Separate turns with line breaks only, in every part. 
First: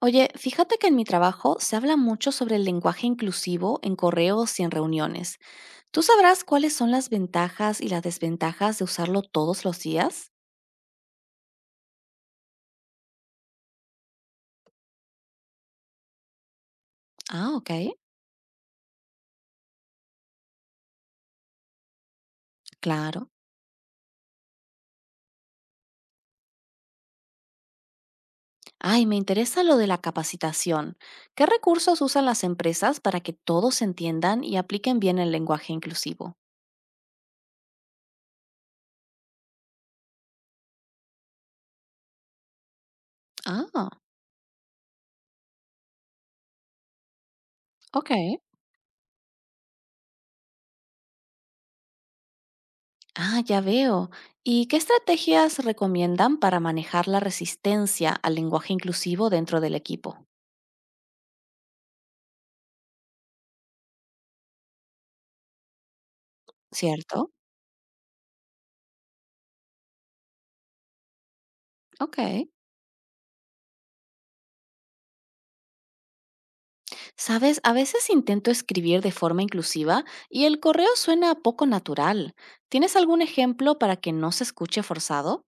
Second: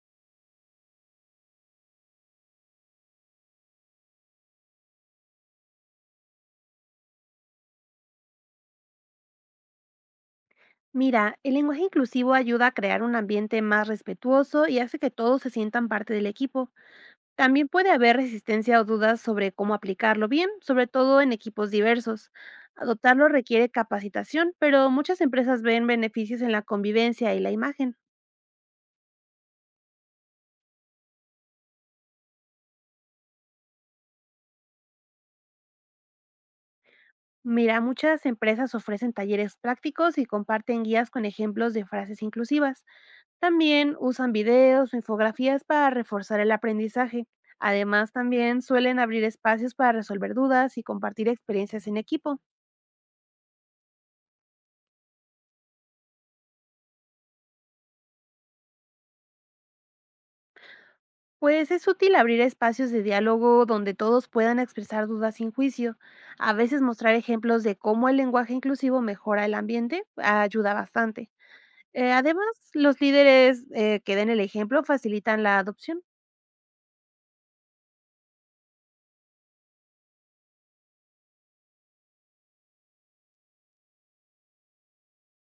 Oye, fíjate que en mi trabajo se habla mucho sobre el lenguaje inclusivo en correos y en reuniones. ¿Tú sabrás cuáles son las ventajas y las desventajas de usarlo todos los días?
Mira, el lenguaje inclusivo ayuda a crear un ambiente más respetuoso y hace que todos se sientan parte del equipo.
Ah,
También
ok,
puede haber resistencia o dudas sobre cómo aplicarlo bien, sobre todo en equipos diversos. Adoptarlo
claro.
requiere capacitación, pero muchas empresas ven beneficios en la convivencia y la imagen.
Ay, me interesa lo de la capacitación. ¿Qué recursos usan las empresas para que todos entiendan y apliquen bien el lenguaje inclusivo?
Mira, muchas empresas ofrecen talleres prácticos y comparten guías con ejemplos de frases inclusivas.
Ah,
También usan videos o infografías para reforzar el aprendizaje. Además,
ok.
también suelen abrir espacios para resolver dudas y compartir experiencias en equipo.
Ah, ya veo. ¿Y qué estrategias recomiendan para manejar la resistencia al lenguaje inclusivo dentro del equipo?
Pues es útil abrir espacios de diálogo donde todos puedan expresar dudas sin juicio. A veces mostrar
¿Cierto?
ejemplos de cómo el lenguaje inclusivo mejora el ambiente ayuda bastante. Eh,
Ok.
además, los líderes, que den el ejemplo facilitan la adopción.
Sabes, a veces intento escribir de forma inclusiva y el correo suena poco natural. ¿Tienes algún ejemplo para que no se escuche forzado?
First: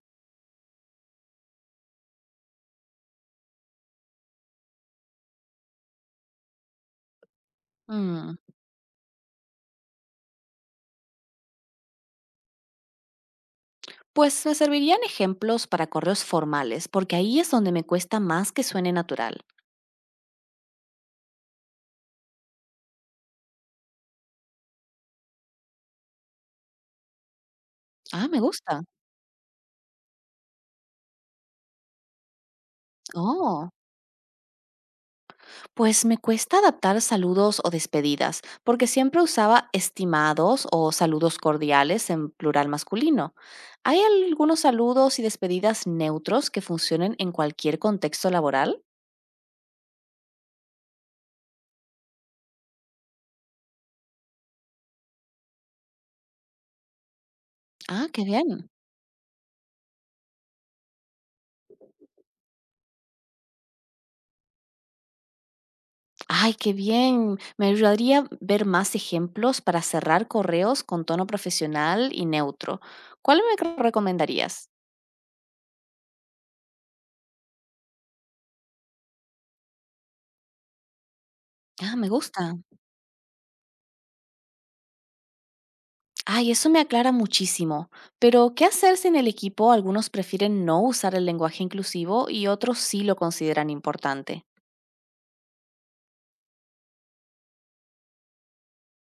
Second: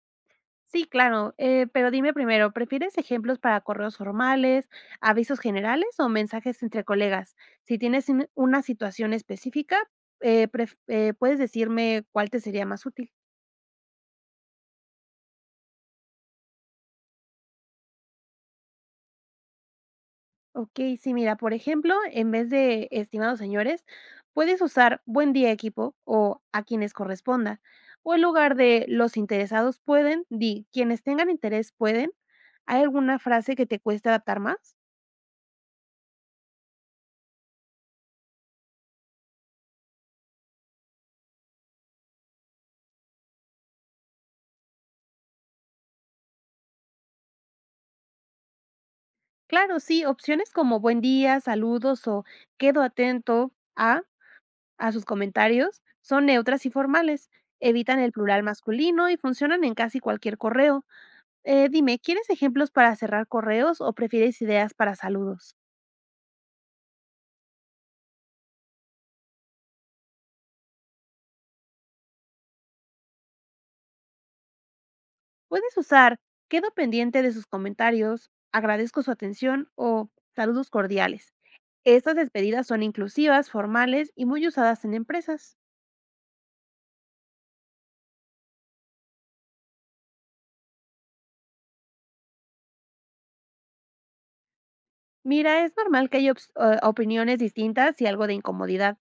Sí, claro, pero dime primero, ¿prefieres ejemplos para correos formales, avisos generales o mensajes entre colegas? Si tienes
Mm,
una situación específica, puedes decirme cuál te sería más útil.
Pues me servirían ejemplos para correos formales, porque ahí es donde me cuesta más que suene natural.
Ok, sí, mira, por ejemplo, en vez de estimados señores, puedes usar buen día equipo o a quienes corresponda. O en
Ah, me
lugar
gusta.
de los interesados pueden, di quienes tengan interés pueden. ¿Hay alguna frase que
Oh,
te cueste adaptar más?
pues me cuesta adaptar saludos o despedidas, porque siempre usaba estimados o saludos cordiales en plural masculino. ¿Hay algunos saludos y despedidas neutros que funcionen en cualquier contexto laboral?
Claro, sí, opciones como buen día, saludos o quedo atento a sus comentarios son neutras y formales, evitan
Ah,
el
qué
plural
bien.
masculino y funcionan en casi cualquier correo. Dime, ¿quieres ejemplos para cerrar correos o prefieres ideas para saludos?
Ay, qué bien. Me ayudaría ver más ejemplos para cerrar correos con tono profesional y neutro. ¿Cuál me recomendarías?
Puedes usar quedo pendiente de sus comentarios, agradezco su atención o saludos cordiales.
Ah, me
Estas
gusta.
despedidas son inclusivas, formales y muy usadas en empresas.
Ay, eso me aclara muchísimo. Pero, ¿qué hacer si en el equipo algunos prefieren no usar el lenguaje inclusivo y otros sí lo consideran importante?
Mira, es normal que haya opiniones distintas y algo de incomodidad.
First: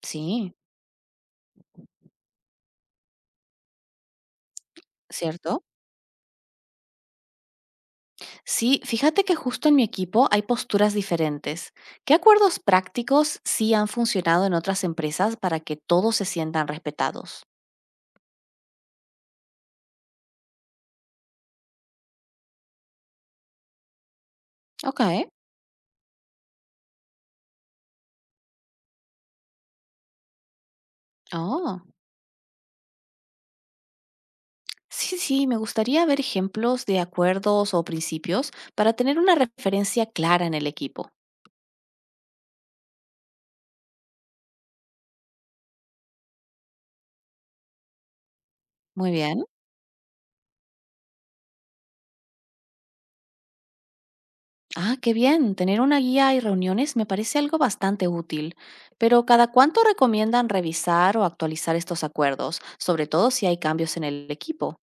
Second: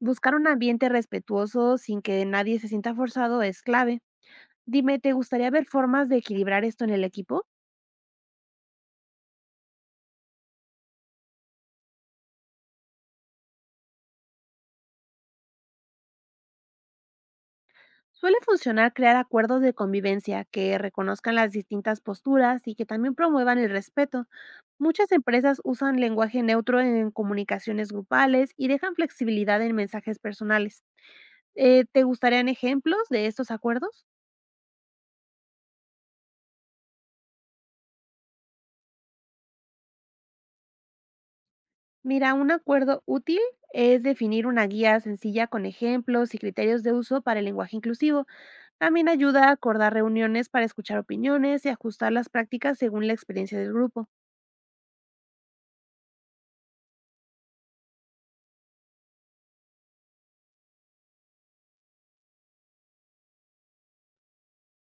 Buscar un
Sí,
ambiente respetuoso sin que nadie se sienta forzado es clave. Dime, ¿te gustaría
¿cierto?
ver formas de equilibrar esto en el equipo?
Sí, fíjate que justo en mi equipo hay posturas diferentes. ¿Qué acuerdos prácticos sí han funcionado en otras empresas para que todos se sientan respetados?
Suele funcionar crear acuerdos de convivencia que reconozcan las distintas posturas y que también promuevan el respeto. Muchas
Okay.
empresas usan lenguaje neutro en comunicaciones grupales y dejan flexibilidad en mensajes personales.
Oh,
¿Te gustarían ejemplos de estos acuerdos?
sí, sí, me gustaría ver ejemplos de acuerdos o principios para tener una referencia clara en el equipo.
Mira, un acuerdo útil es definir una guía sencilla con ejemplos y criterios de uso para el lenguaje inclusivo. También
Muy bien.
ayuda a acordar reuniones para escuchar opiniones y ajustar las prácticas según la experiencia del grupo.
Ah, qué bien. Tener una guía y reuniones me parece algo bastante útil. Pero ¿cada cuánto recomiendan revisar o actualizar estos acuerdos, sobre todo si hay cambios en el equipo?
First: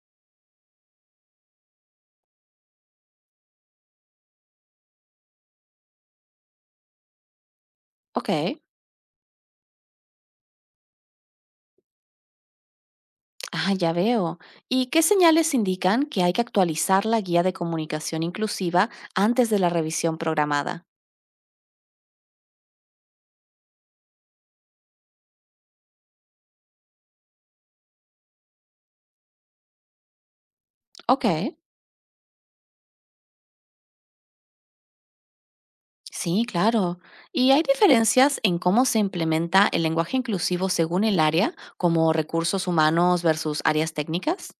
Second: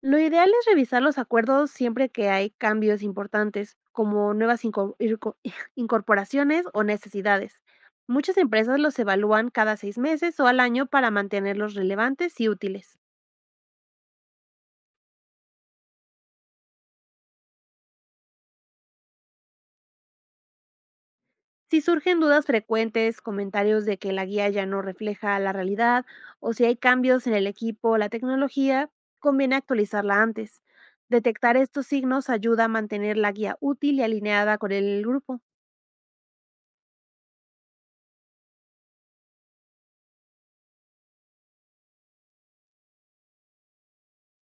Lo ideal es revisar los acuerdos siempre que hay cambios importantes, como nuevas incorporaciones o necesidades. Muchas
Ok.
empresas los evalúan cada 6 meses o al año para mantenerlos relevantes y útiles.
Ah, ya veo. ¿Y qué señales indican que hay que actualizar la guía de comunicación inclusiva antes de la revisión programada?
Si surgen dudas frecuentes, comentarios de que la guía ya no refleja la realidad o si hay cambios en el equipo o la tecnología, conviene actualizarla antes.
Ok.
Detectar estos signos ayuda a mantener la guía útil y alineada con el grupo.
Sí, claro. Y hay diferencias en cómo se implementa el lenguaje inclusivo según el área, como recursos humanos versus áreas técnicas.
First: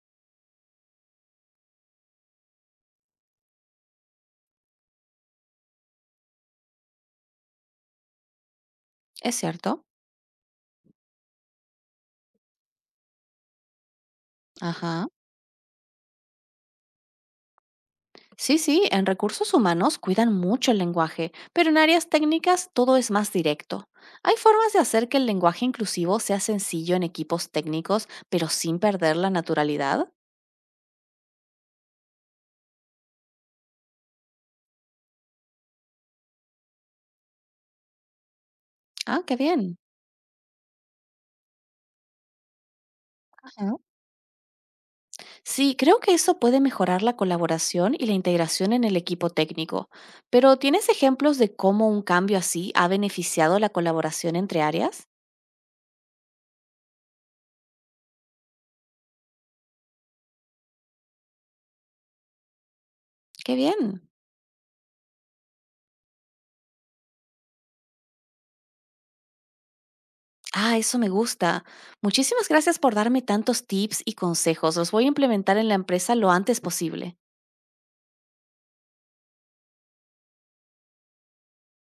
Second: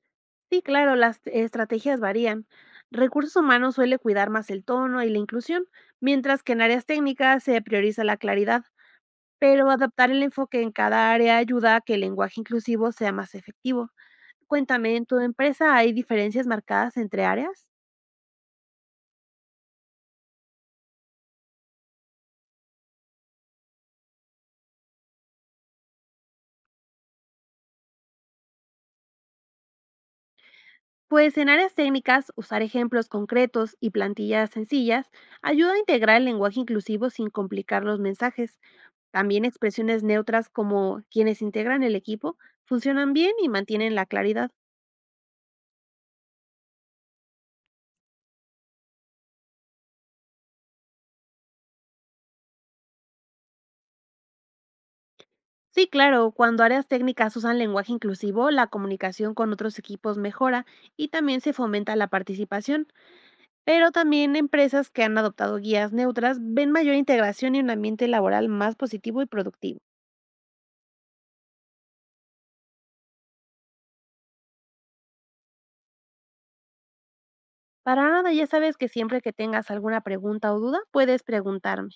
Sí, claro, las estrategias varían. Recursos humanos suele cuidar más el tono y la inclusión, mientras que en áreas técnicas se prioriza la claridad,
¿Es
pero
cierto?
adaptar el enfoque en cada área ayuda a que el lenguaje inclusivo sea más efectivo. Cuéntame, ¿en
Ajá.
tu empresa hay diferencias marcadas entre áreas?
Sí, sí, en recursos humanos cuidan mucho el lenguaje, pero en áreas técnicas todo es más directo. Hay formas de hacer que el lenguaje inclusivo sea sencillo en equipos técnicos, pero sin perder la naturalidad.
Pues en áreas técnicas, usar ejemplos concretos y plantillas sencillas ayuda a integrar el lenguaje inclusivo sin complicar los mensajes.
Ah, qué
También
bien.
expresiones neutras como quienes integran el equipo funcionan bien y mantienen la claridad.
Sí, creo que eso puede mejorar la colaboración y la integración en el equipo técnico, pero ¿tienes ejemplos de cómo un cambio así ha beneficiado la colaboración entre áreas?
Sí, claro, cuando áreas técnicas usan lenguaje inclusivo, la comunicación con otros equipos mejora y también se fomenta la participación.
¡Qué
Pero
bien!
también empresas que han adoptado guías neutras ven mayor integración y un ambiente laboral más positivo y productivo.
Ah, eso me gusta. Muchísimas gracias por darme tantos tips y consejos. Los voy a implementar en la empresa lo antes posible.
Para nada, ya sabes que siempre que tengas alguna pregunta o duda, puedes preguntarme.